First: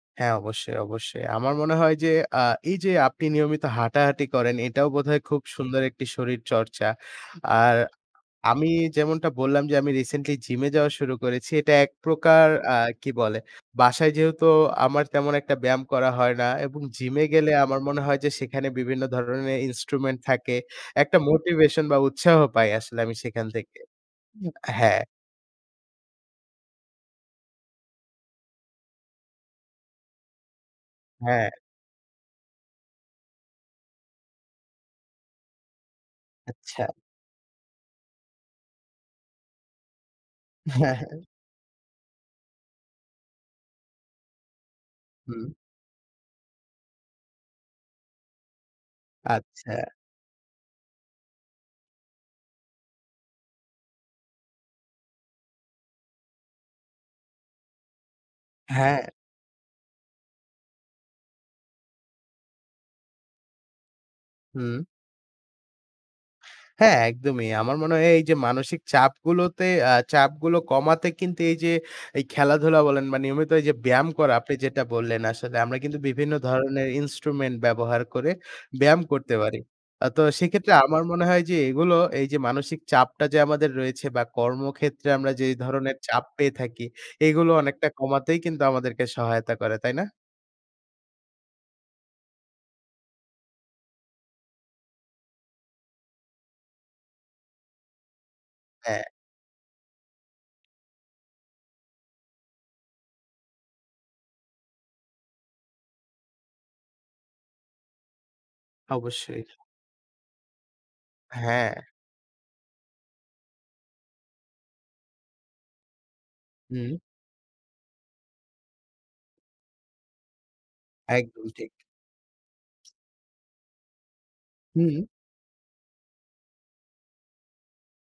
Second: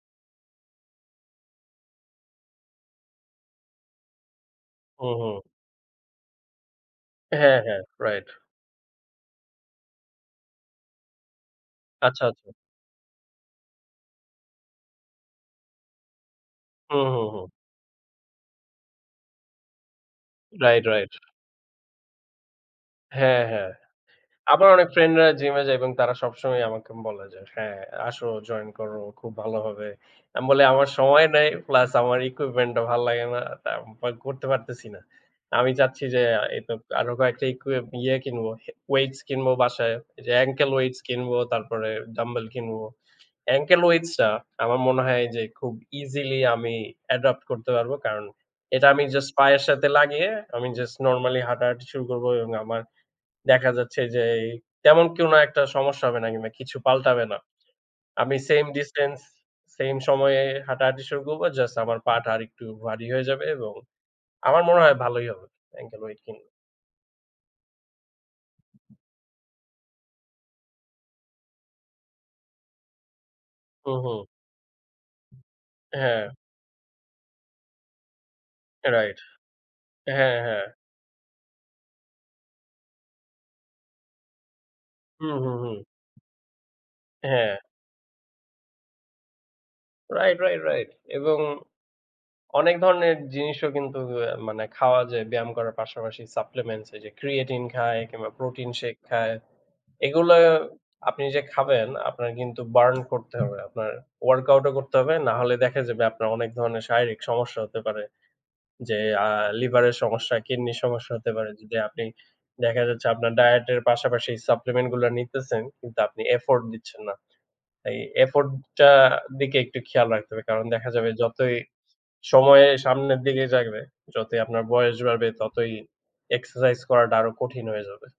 হ্যাঁ অবশ্যই, অবশ্যই। আমার মনে হয় যে, আ এই যে আপনি নিয়মিত হাঁটাহাঁটি করেন এটাও হুম, বোধহয় খুব হুম। সুন্দর একটি শরীর চর্চা। হ্যাঁ, আর হ্যাঁ, রাইট। আমি যেমনটা বললাম যে, আমি রিসেন্টলি জিমে যাওয়া শুরু করেছি। এটা এক আচ্ছা, প্রকার আচ্ছা। আ কি বলে, বাসায় যেহেতু আমার তেমন একটা ব্যায়াম করা হয় না এবং হুম, জিমে হুম, হুম। গেলে আমার মনে হয় যে সেখানে বিভিন্ন ধরনের ইন্সট্রুমেন্ট থাকে। Right, right. একটা মোটিভেশন বা উৎসাহ পাই আসলে আমি হ্যাঁ, সেখান হ্যাঁ। থেকে আবার অনেক হ্যাঁ। ফ্রেন্ডরা জিমে যায় এবং তারা সবসময় আমাকে বলে যে, "হ্যাঁ, আসো জয়েন করো, খুব ভালো হবে।" আমি বলি "আমার সময় নাই হ্যাঁ। প্লাস আমার ইকুইপমেন্ট টা ভাল লাগে না তা [unintelligible] করতে পারতেসি না।" আমি চাচ্ছি, যে আ ইকু আচ্ছা। আরো কয়েকটা ইকুইপ ইয়ে কিনবো, ওয়েটস কিনব বাসায় যে, অ্যাঙ্কেল হ্যাঁ, ওয়েটস হ্যাঁ। কিনবো, তারপরে ডাম্বেল কিনবো। অ্যাঙ্কেল ওয়েটস টা আমার মনে হয় যে, হুম। খুব ইজিলি আমি অ্যাডপ্ট করতে পারবো। কারণ এটা আমি জাস্ট পায়ের সাথে আচ্ছা। লাগিয়ে আমি জাস্ট নরমালি হাঁটাহাঁটি শুরু করব এবং আমার দেখা যাচ্ছে যে, তেমন কোনো একটা সমস্যা হবে না কিংবা কিছু পাল্টাবে না। আমি স্যাম হ্যাঁ। ডিসট্যান্স, স্যাম সময়ে হাঁটাহাঁটি শুরু করব। জাস্ট আমার পা'টা আরেকটু ভারি হয়ে যাবে এবং আমার মনে হুম। হয় ভালোই হবে অ্যাঙ্কেল ওয়েট কিনলে। হ্যাঁ একদমই, আমার মনে হয় এ এই যে মানসিক চাপগুলোতে আ চাপগুলো কমাতে কিন্তু এই যে, এই খেলাধুলা বলেন বা নিয়মিত এই যে হুম, ব্যায়াম হুম। করা আপনি যেটা বললেন আসলে আমরা কিন্তু হ্যাঁ। বিভিন্ন ধরনের ইন্সট্রুমেন্ট ব্যবহার করে ব্যায়াম রাইট করতে পারি। আ তো হ্যাঁ, হ্যাঁ। সেক্ষেত্রে আমার মনে হয় যে এগুলো এই যে মানসিক চাপটা যে আমাদের রয়েছে বা কর্মক্ষেত্রে আমরা হুম, যেই হুম, হুম। ধরনের চাপ পেয়ে থাকি, এগুলো হ্যাঁ। অনেকটা কমাতেই কিন্তু আমাদেরকে সহায়তা করে তাই না? রাইট, রাইট, রাইট এবং অনেক ধরনের জিনিসও কিন্তু অ্যা মানে খাওয়া যায় ব্যায়াম করার পাশাপাশি, সাপ্লিমেন্টস এই যে ক্রিয়েটিন খায়, কিংবা প্রোটিন শেইক হ্যাঁ। খায়। এগুলো আপনি যে খাবেন আপনার কিন্তু বার্ন করতে হবে। আপনার ওয়ার্কআউট ও করতে হবে, না হলে দেখা যাবে আপনার অনেক ধরনের শারীরিক সমস্যা হতে পারে। যে আ অবশ্যই। লিভারের সমস্যা কিডনির সমস্যা হতে পারে। হ্যাঁ। যদি আপনি দেখা যাচ্ছে আপনার ডায়েট এর পাশাপাশি সাপ্লিমেন্ট গুলা নিতেসেন কিন্তু আপনি এফোর্ট হুম। দিচ্ছেন না। এই এফোর্ট টা দিকে একটু খেয়াল রাখতে হবে, কারণ দেখা যাবে একদম যতই ঠিক। সময় সামনের দিকে জাগবে, যতই আপনার বয়স হুম। বাড়বে ততই এক্সারসাইজ করাটা আরো কঠিন হয়ে যাবে।